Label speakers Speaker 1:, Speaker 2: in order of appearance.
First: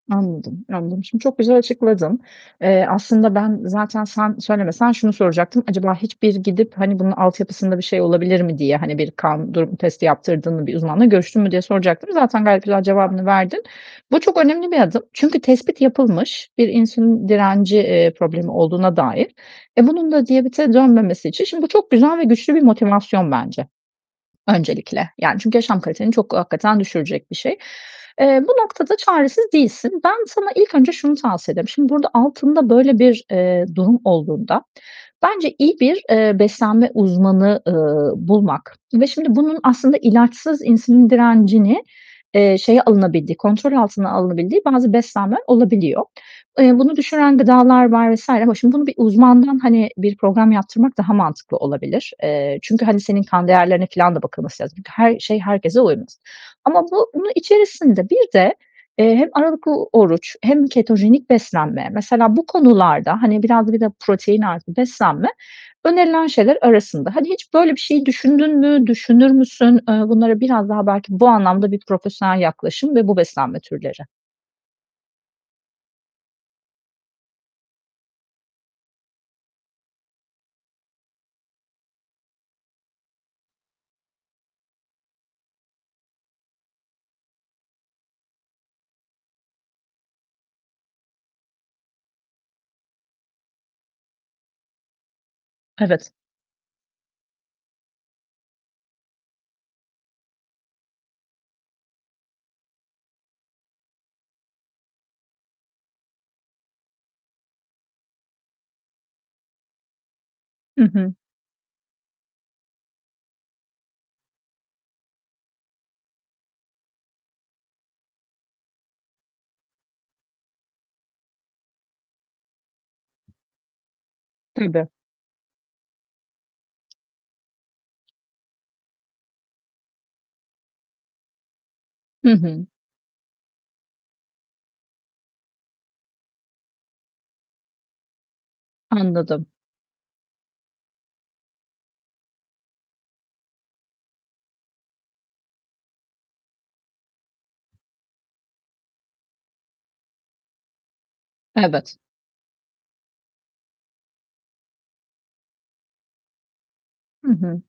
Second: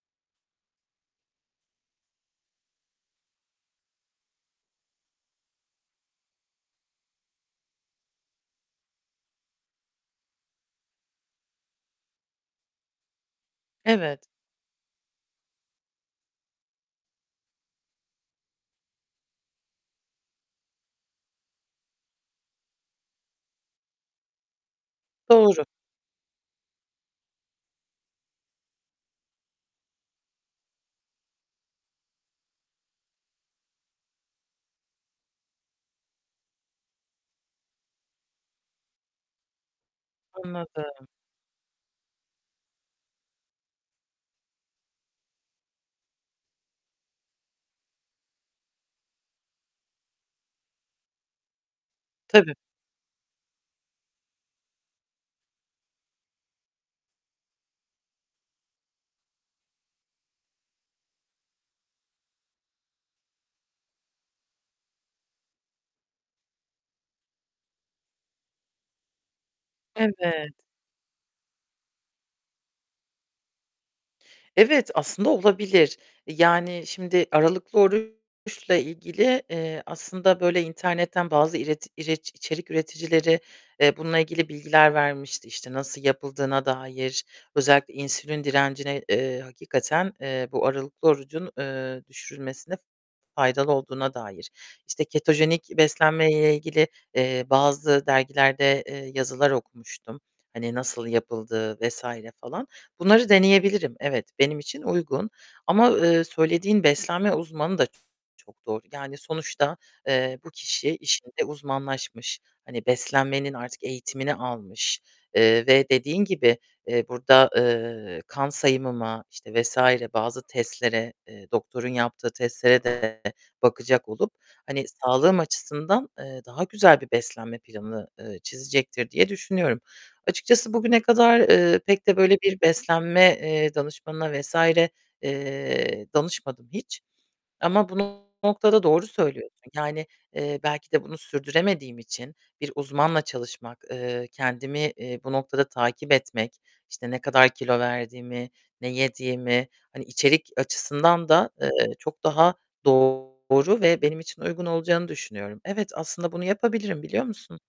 Speaker 1: Anladım. Anladım. Şimdi çok güzel açıkladın. Eee, aslında ben zaten sen söylemesen, şunu soracaktım. Acaba hiçbir gidip, hani bunun altyapısında bir şey olabilir mi diye, hani bir kan durumu testi yaptırdın mı? Bir uzmanla görüştün mü, diye soracaktım. Zaten gayet güzel cevabını verdin. Bu
Speaker 2: Evet.
Speaker 1: çok önemli bir adım. Çünkü tespit yapılmış: Bir insülin direnci, eee, problemi olduğuna dair. E, bunun da diyabete dönmemesi için şimdi bu çok güzel ve güçlü bir motivasyon bence, öncelikle. Yani, çünkü
Speaker 2: Doğru.
Speaker 1: yaşam kaliteni çok, hakikaten düşürecek bir şey. Eee, bu noktada çaresiz değilsin. Ben sana, ilk önce şunu tavsiye ederim. Şimdi burada altında böyle bir, eee, durum olduğunda bence iyi bir, eee, beslenme uzmanı, ııı, bulmak ve şimdi bunun aslında ilaçsız
Speaker 2: Anladım.
Speaker 1: insülin direncini, eee, şeye alınabildiği, kontrol altına alınabildiği bazı beslenmeler olabiliyor. Eee, bunu düşüren gıdalar var vs. ama şimdi bunu bir uzmandan hani bir program yaptırmak daha mantıklı olabilir.
Speaker 2: Tabii.
Speaker 1: Çünkü, hani, senin kan değerlerine filan da bakılması lazım. Her şey herkese uymaz. Ama bu bunun içerisinde bir de hem aralıklı oruç, hem ketojenik beslenme, mesela bu konularda, hani, biraz da bir de protein artı beslenme önerilen şeyler arasında. Hani, hiç böyle bir şeyi düşündün mü, düşünür müsün? Bunlara
Speaker 2: Evet.
Speaker 1: biraz daha belki, bu anlamda bir profesyonel yaklaşım ve bu beslenme türleri.
Speaker 2: Evet, aslında olabilir. Yani, şimdi, aralıklı oruçla ilgili, eee, aslında böyle internetten bazı ireti ireçi içerik üreticileri, eee, bununla ilgili bilgiler vermişti; işte nasıl yapıldığına dair, özellikle insülin direncine, eee, hakikaten, eee, bu aralıklı orucun, eee, düşürülmesine faydalı olduğuna dair. İşte ketojenik
Speaker 1: Evet.
Speaker 2: beslenmeyle ilgili, eee, bazı dergilerde, eee, yazılar okumuştum, hani nasıl yapıldığı vs. falan. Bunları deneyebilirim. Evet, benim için uygun ama, eee, söylediğin beslenme uzmanı da çok doğru; yani sonuçta, eee, bu
Speaker 1: Hı
Speaker 2: kişi
Speaker 1: hı.
Speaker 2: işinde uzmanlaşmış, hani beslenmenin artık eğitimini almış, eee, ve dediğin gibi, eee, burada, eee, kan sayımıma, işte vs. bazı testlere, eee, doktorun yaptığı testlere de bakacak olup hani
Speaker 1: Tabii.
Speaker 2: sağlığım açısından, eee, daha güzel bir beslenme planı, eee, çizecektir, diye düşünüyorum. Açıkçası bugüne kadar, eee, pek de
Speaker 1: Hı
Speaker 2: böyle bir
Speaker 1: hı.
Speaker 2: beslenme, eee, danışmanına vs. eee, danışmadım hiç. Ama bunu, bu noktada doğru
Speaker 1: Anladım.
Speaker 2: söylüyorsun. Yani, eee, belki de bunu sürdüremediğim için, bir uzmanla çalışmak, eee, kendimi, iii, bu noktada takip etmek, işte ne kadar kilo verdiğimi, ne yediğimi, hani içerik açısından da, eee,
Speaker 1: Evet.
Speaker 2: çok daha doğru ve benim için uygun olacağını düşünüyorum. Evet, aslında bunu yapabilirim, biliyor
Speaker 1: Hı
Speaker 2: musun?
Speaker 1: hı.